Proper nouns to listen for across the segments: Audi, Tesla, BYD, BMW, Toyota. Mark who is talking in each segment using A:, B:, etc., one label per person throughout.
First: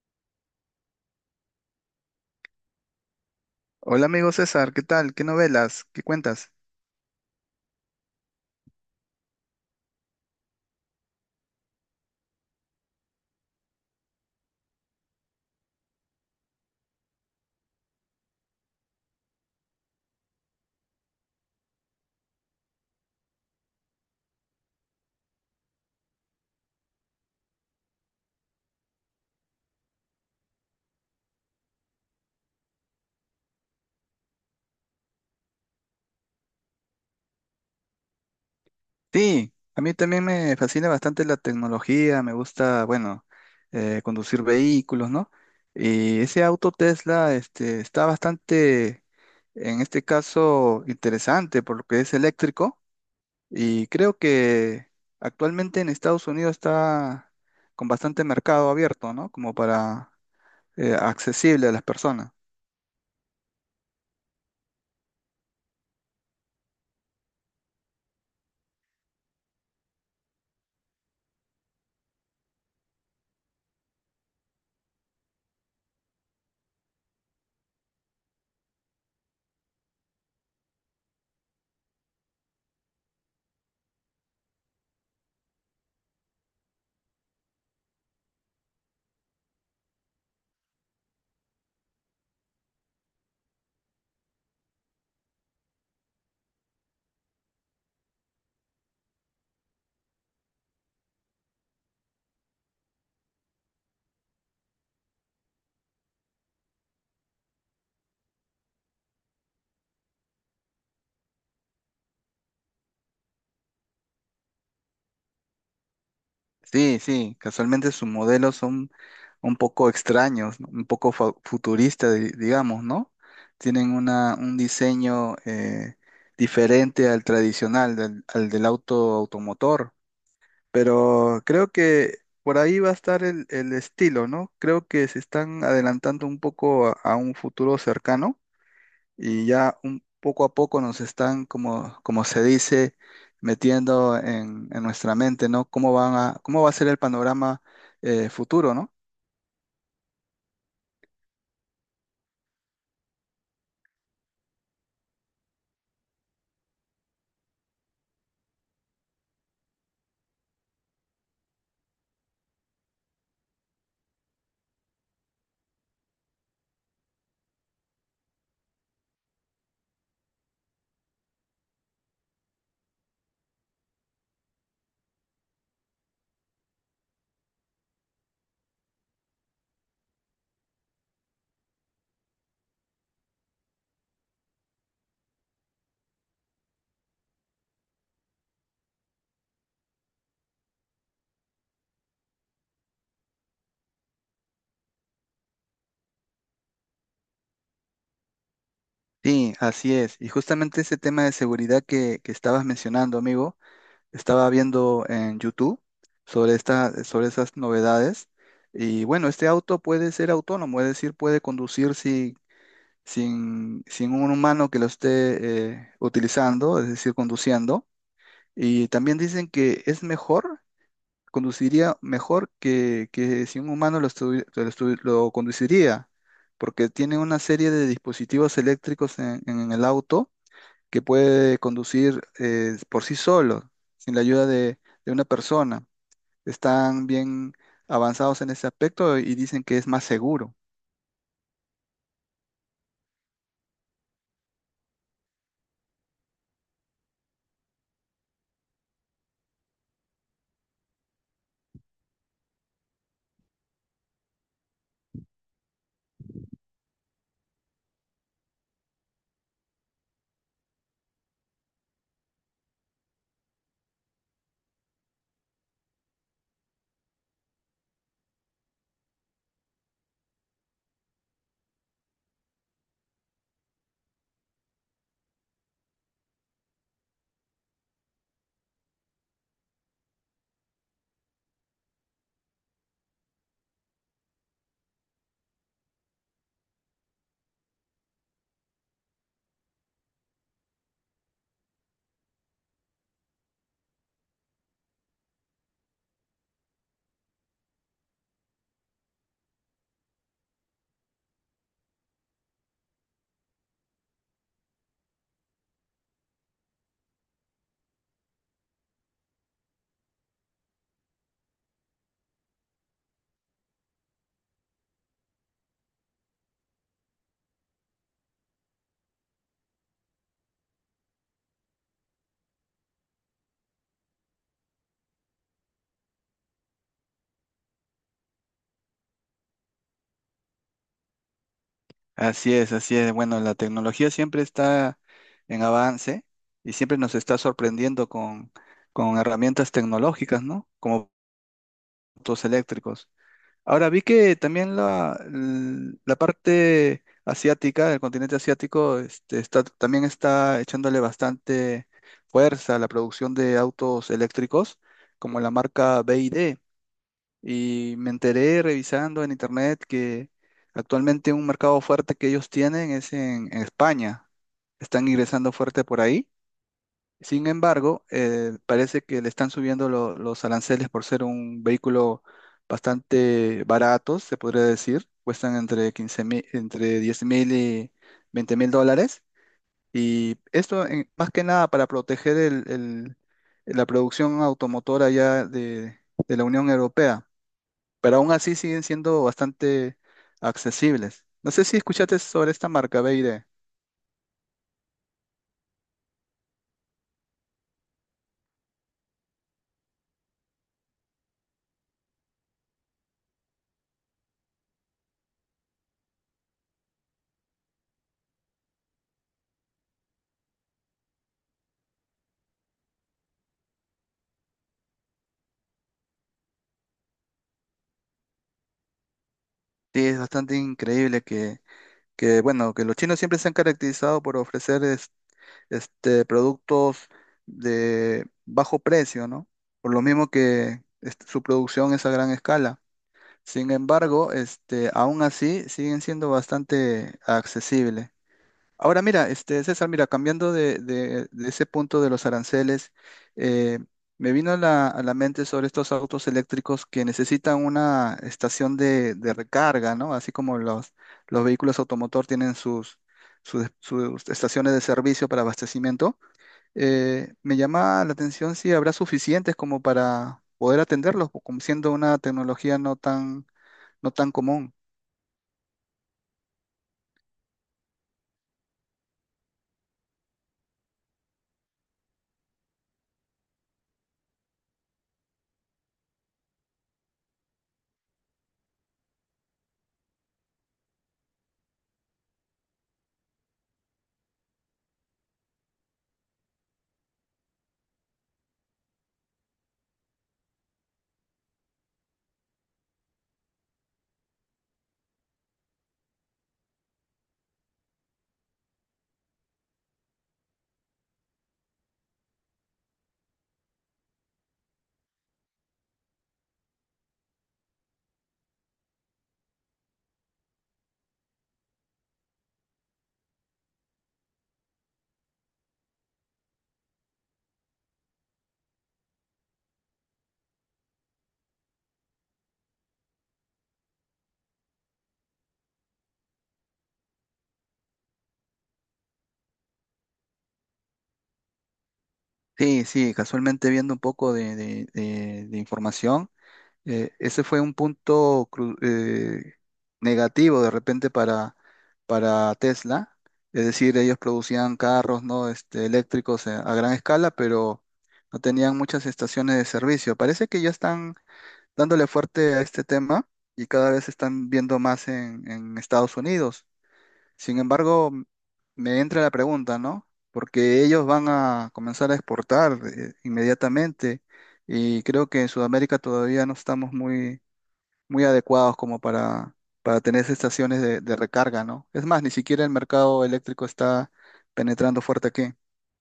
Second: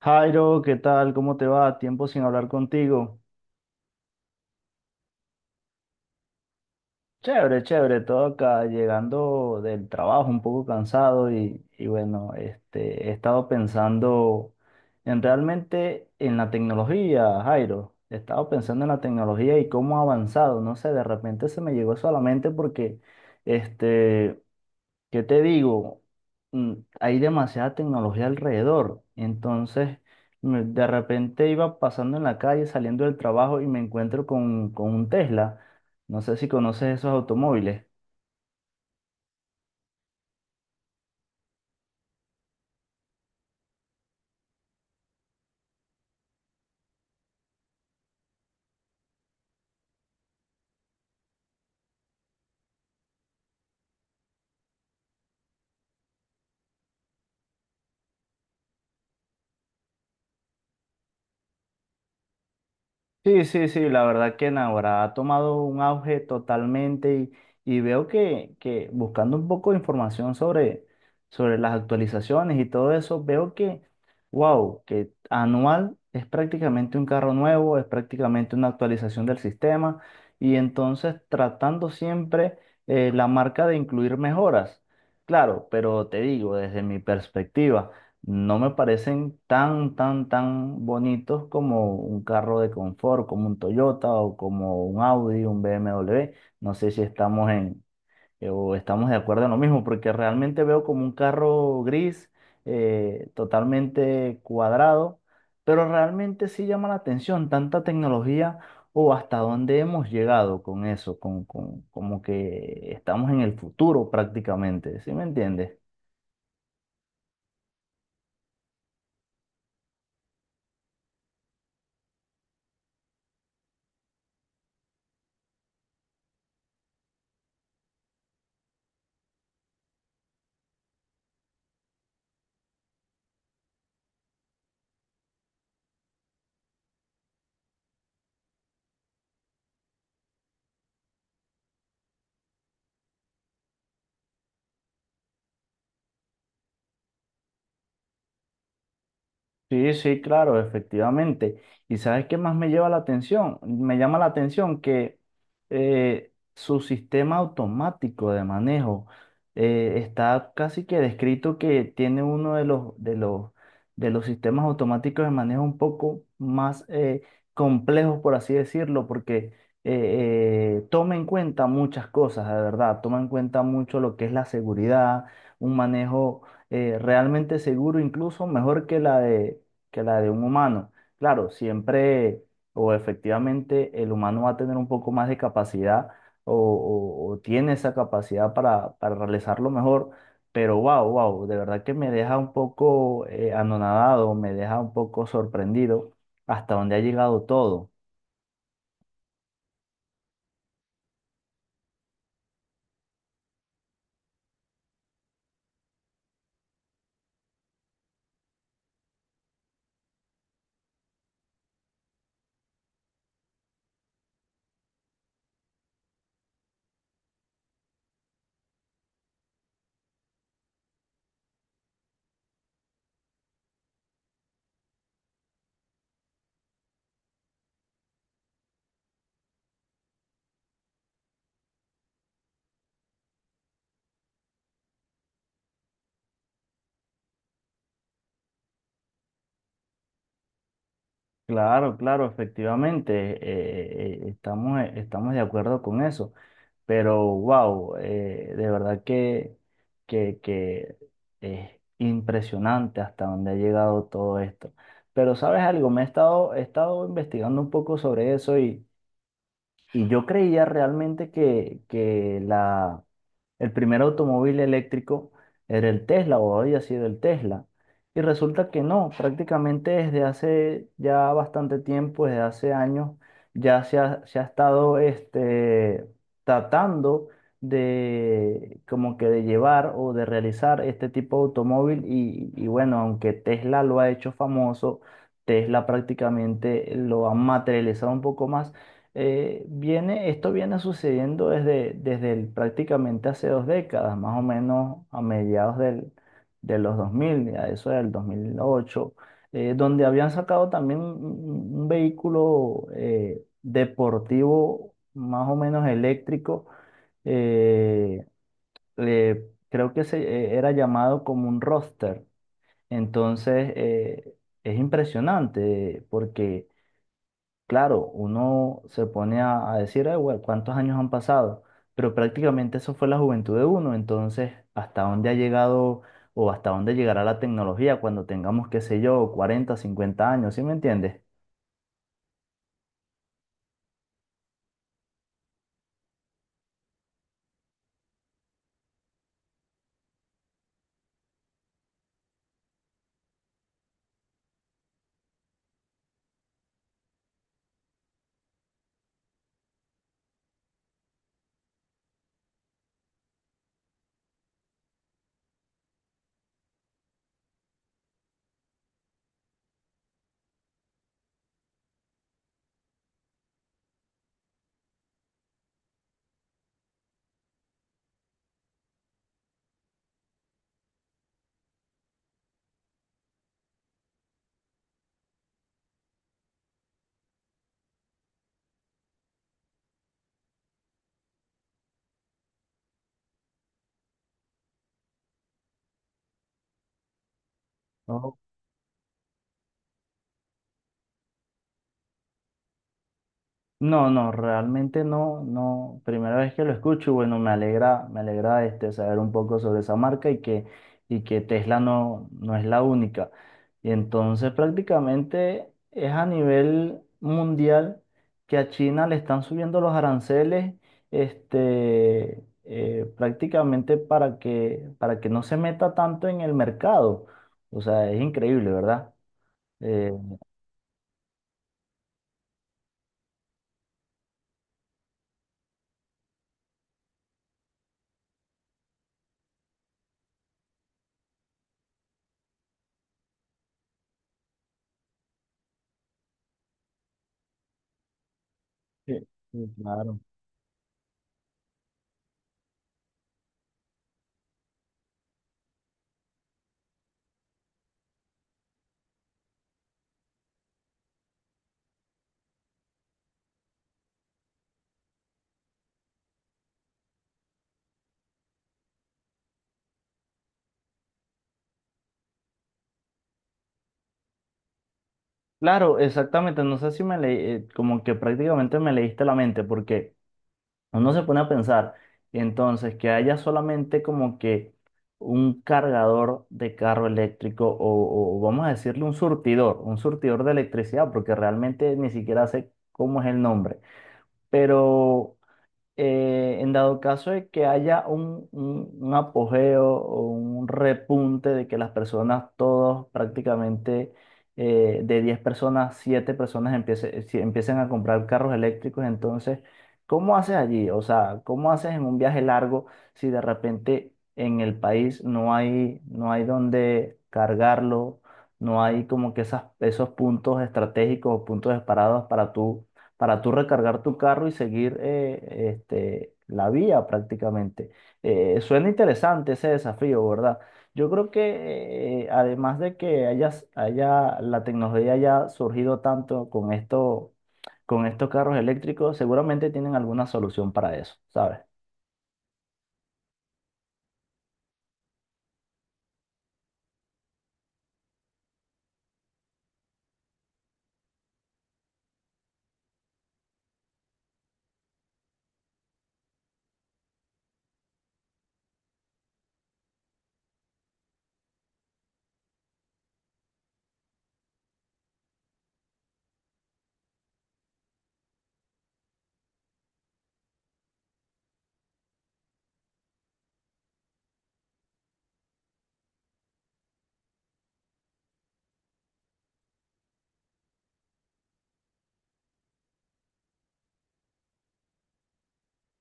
A: Jairo, ¿qué tal? ¿Cómo te va? Tiempo sin hablar contigo.
B: Hola amigo César, ¿qué tal? ¿Qué novelas? ¿Qué cuentas?
A: Chévere, chévere, todo acá, llegando del trabajo un poco cansado y bueno, he estado pensando en realmente en la tecnología, Jairo. He estado pensando en la tecnología y cómo ha avanzado. No sé, de repente se me llegó solamente porque este, ¿qué te digo? Mm, Hay demasiada tecnología alrededor. Entonces, de repente iba pasando en la calle, saliendo del trabajo y me encuentro con un Tesla. No sé si conoces esos automóviles.
B: Sí, a mí también me fascina bastante la tecnología, me gusta, bueno, conducir vehículos, ¿no? Y ese auto Tesla, este, está bastante, en este caso, interesante por lo que es eléctrico y creo que actualmente en Estados Unidos está con bastante mercado abierto, ¿no? Como para, accesible a las personas.
A: Sí, sí, sí, la verdad que Navarra ha tomado un auge totalmente y veo que buscando un poco de información sobre las actualizaciones y todo eso, veo que, wow, que anual es prácticamente un carro nuevo, es prácticamente una actualización del sistema y entonces tratando siempre la marca de incluir mejoras. Claro, pero te digo, desde mi perspectiva. No me parecen tan, tan, tan bonitos como un carro de confort, como un Toyota o como un Audi, un BMW. No sé si estamos en, o estamos de acuerdo en lo mismo, porque realmente veo como un carro gris, totalmente cuadrado, pero realmente sí llama la atención tanta tecnología o hasta dónde hemos llegado con eso, como que estamos en el futuro prácticamente, ¿sí me entiendes?
B: Sí, sí, casualmente sus modelos son un poco extraños, ¿no? Un poco futuristas, digamos, ¿no? Tienen un diseño diferente al tradicional, al del auto automotor, pero creo que por ahí va a estar el estilo, ¿no? Creo que se están adelantando un poco a un futuro cercano y ya un poco a poco nos están, como, como se dice, metiendo en nuestra mente, ¿no? ¿Cómo cómo va a ser el panorama futuro? ¿No?
A: Sí, sí, claro, efectivamente. ¿Y sabes qué más me lleva la atención? Me llama la atención que su sistema automático de manejo está casi que descrito que tiene uno de de los sistemas automáticos de manejo un poco más complejos, por así decirlo, porque toma en cuenta muchas cosas, de verdad, toma en cuenta mucho lo que es la seguridad, un manejo realmente seguro, incluso mejor que la de un humano. Claro, siempre o efectivamente el humano va a tener un poco más de capacidad o tiene esa capacidad para realizarlo mejor, pero wow, wow, de verdad que me deja un poco anonadado, me deja un poco sorprendido hasta dónde ha llegado todo.
B: Sí, así es. Y justamente ese tema de seguridad que estabas mencionando, amigo, estaba viendo en YouTube sobre sobre esas novedades. Y bueno, este auto puede ser autónomo, es decir, puede conducir sin un humano que lo esté utilizando, es decir, conduciendo. Y también dicen que es mejor, conduciría mejor que si un humano lo, lo conduciría, porque tiene una serie de dispositivos eléctricos en el auto que puede conducir por sí solo, sin la ayuda de una persona. Están bien avanzados en ese aspecto y dicen que es más seguro.
A: Claro, claro, efectivamente, estamos de acuerdo con eso, pero wow, de verdad que es impresionante hasta dónde ha llegado todo esto. Pero ¿sabes algo? He estado investigando un poco sobre eso y yo creía realmente que la el primer automóvil eléctrico era el Tesla o había sido el Tesla. Y resulta que no, prácticamente desde hace ya bastante tiempo, desde hace años, ya se ha estado tratando de como que de llevar o de realizar este tipo de automóvil. Y bueno, aunque Tesla lo ha hecho famoso, Tesla prácticamente lo ha materializado un poco más esto viene sucediendo prácticamente hace 2 décadas, más o menos a mediados de los 2000 a eso del 2008, donde habían sacado también un vehículo deportivo más o menos eléctrico, eh, creo que era llamado como un roster. Entonces, es impresionante porque claro, uno se pone a decir, "Ay, güey, ¿cuántos años han pasado? Pero prácticamente eso fue la juventud de uno. Entonces, ¿hasta dónde ha llegado o hasta dónde llegará la tecnología cuando tengamos, qué sé yo, 40, 50 años? ¿Sí me entiendes?
B: Así es, así es. Bueno, la tecnología siempre está en avance y siempre nos está sorprendiendo con herramientas tecnológicas, ¿no? Como autos eléctricos. Ahora vi que también la parte asiática, el continente asiático, este, también está echándole bastante fuerza a la producción de autos eléctricos, como la marca BYD. Y me enteré revisando en internet que actualmente un mercado fuerte que ellos tienen es en España. Están ingresando fuerte por ahí. Sin embargo, parece que le están subiendo los aranceles por ser un vehículo bastante barato, se podría decir. Cuestan entre 15 000, entre 10 000 y 20 000 dólares. Y esto más que nada para proteger la producción automotora ya de la Unión Europea, pero aún
A: No,
B: así siguen siendo bastante accesibles. No sé si escuchaste sobre esta marca BYD.
A: no, no, realmente no, no. Primera vez que lo escucho, y bueno, me alegra saber un poco sobre esa marca y que Tesla no, no es la única. Y entonces prácticamente es a nivel mundial que a China le están subiendo los aranceles, prácticamente para que no se meta tanto en el mercado. O sea, es increíble, ¿verdad?
B: Sí,
A: Eh,
B: es bastante increíble bueno, que los chinos siempre se han caracterizado por ofrecer este, productos de bajo precio, ¿no? Por lo mismo que este, su producción es a gran escala. Sin embargo, este, aún así siguen siendo bastante accesibles. Ahora
A: Sí,
B: mira, este
A: sí,
B: César, mira,
A: claro.
B: cambiando de ese punto de los aranceles, eh, me vino a a la mente sobre estos autos eléctricos que necesitan una estación de recarga, ¿no? Así como los vehículos automotor tienen sus estaciones de servicio para abastecimiento. Me llama la atención si habrá suficientes como para poder atenderlos, como siendo una tecnología no tan común.
A: Claro, exactamente. No sé si me leí, como que prácticamente me leíste la mente, porque uno se pone a pensar, entonces, que haya solamente como que un cargador de carro eléctrico o vamos a decirle un surtidor, de electricidad, porque realmente ni siquiera sé cómo es el nombre. Pero en dado caso de que haya un apogeo o un repunte de que las personas, todos prácticamente de 10 personas, 7 personas empiecen a comprar carros eléctricos, entonces, ¿cómo haces allí? O sea, ¿cómo haces en un viaje largo si de repente en el país no hay dónde cargarlo? No hay como que esos puntos estratégicos o puntos separados para tú recargar tu carro y seguir la vía prácticamente. Suena interesante ese desafío, ¿verdad? Yo creo que además de que la tecnología haya surgido tanto con esto, con estos carros eléctricos, seguramente tienen alguna solución para eso, ¿sabes?
B: Sí, sí, casualmente viendo un poco de de información. Ese fue un punto negativo de repente para Tesla. Es decir, ellos producían carros, ¿no? Este, eléctricos a gran escala, pero no tenían muchas estaciones de servicio. Parece que ya están dándole fuerte a este tema y cada vez se están viendo más en Estados Unidos. Sin embargo, me entra la pregunta, ¿no? Porque ellos van a comenzar a exportar inmediatamente y creo que en Sudamérica todavía no estamos muy adecuados como para tener esas estaciones de recarga, ¿no? Es más, ni siquiera el mercado eléctrico está penetrando fuerte aquí.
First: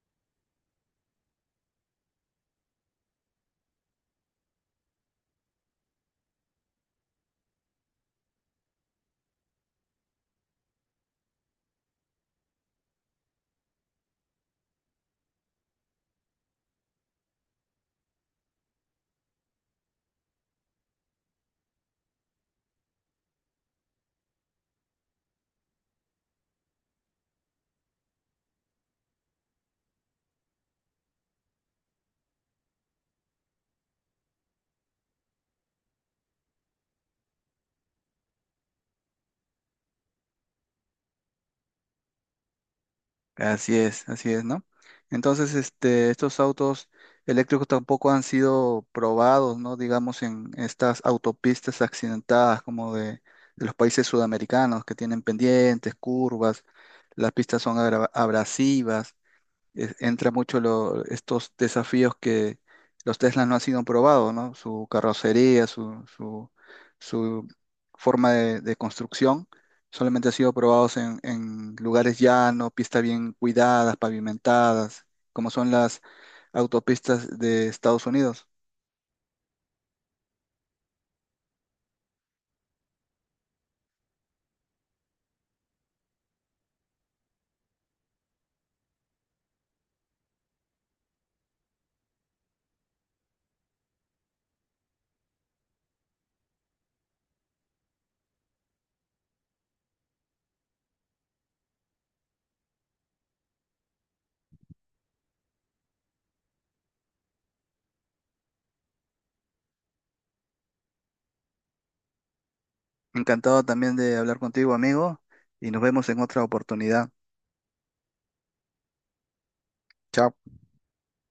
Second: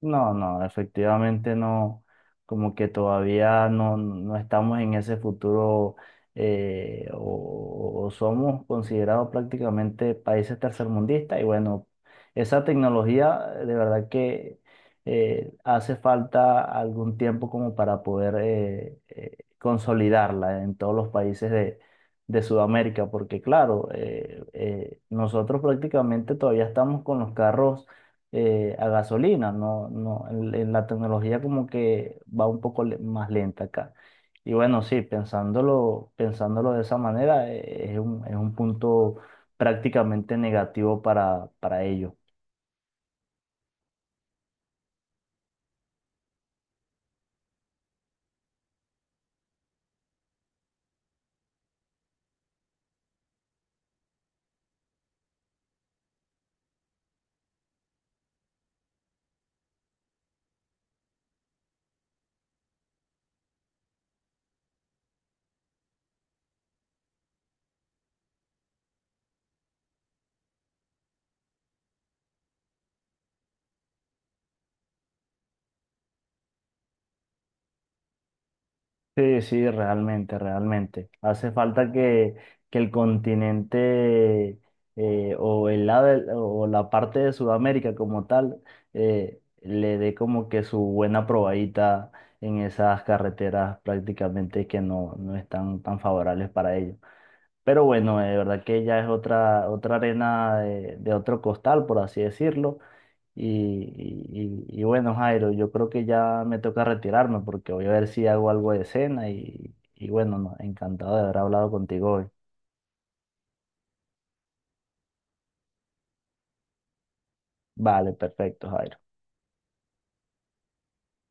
A: No, no, efectivamente no, como que todavía no estamos en ese futuro o somos considerados prácticamente países tercermundistas y bueno, esa tecnología de verdad que hace falta algún tiempo como para poder consolidarla en todos los países de Sudamérica, porque claro, nosotros prácticamente todavía estamos con los carros a gasolina, no, no, en la tecnología como que va un poco más lenta acá. Y bueno, sí, pensándolo de esa manera, es un punto prácticamente negativo para ellos.
B: Así es, ¿no? Entonces, este, estos autos eléctricos tampoco han sido probados, ¿no? Digamos, en estas autopistas accidentadas como de los países sudamericanos que tienen pendientes, curvas, las pistas son abrasivas. Es- entra mucho lo- estos desafíos que los Teslas no han sido probados, ¿no? Su carrocería, su forma de construcción, solamente ha sido probados en lugares llanos, pistas bien cuidadas, pavimentadas, como son las autopistas de Estados Unidos.
A: Sí, sí, realmente, realmente. Hace falta que el continente o el lado del- o la parte de Sudamérica como tal le dé como que su buena probadita en esas carreteras prácticamente que no están tan favorables para ellos. Pero bueno, de verdad que ya es otra arena de otro costal, por así decirlo. Y bueno, Jairo, yo creo que ya me toca retirarme porque voy a ver si hago algo de cena y bueno, no, encantado de haber hablado contigo hoy.
B: Encantado también de hablar contigo, amigo, y nos vemos en otra oportunidad.
A: Vale, perfecto, Jairo.
B: Chao.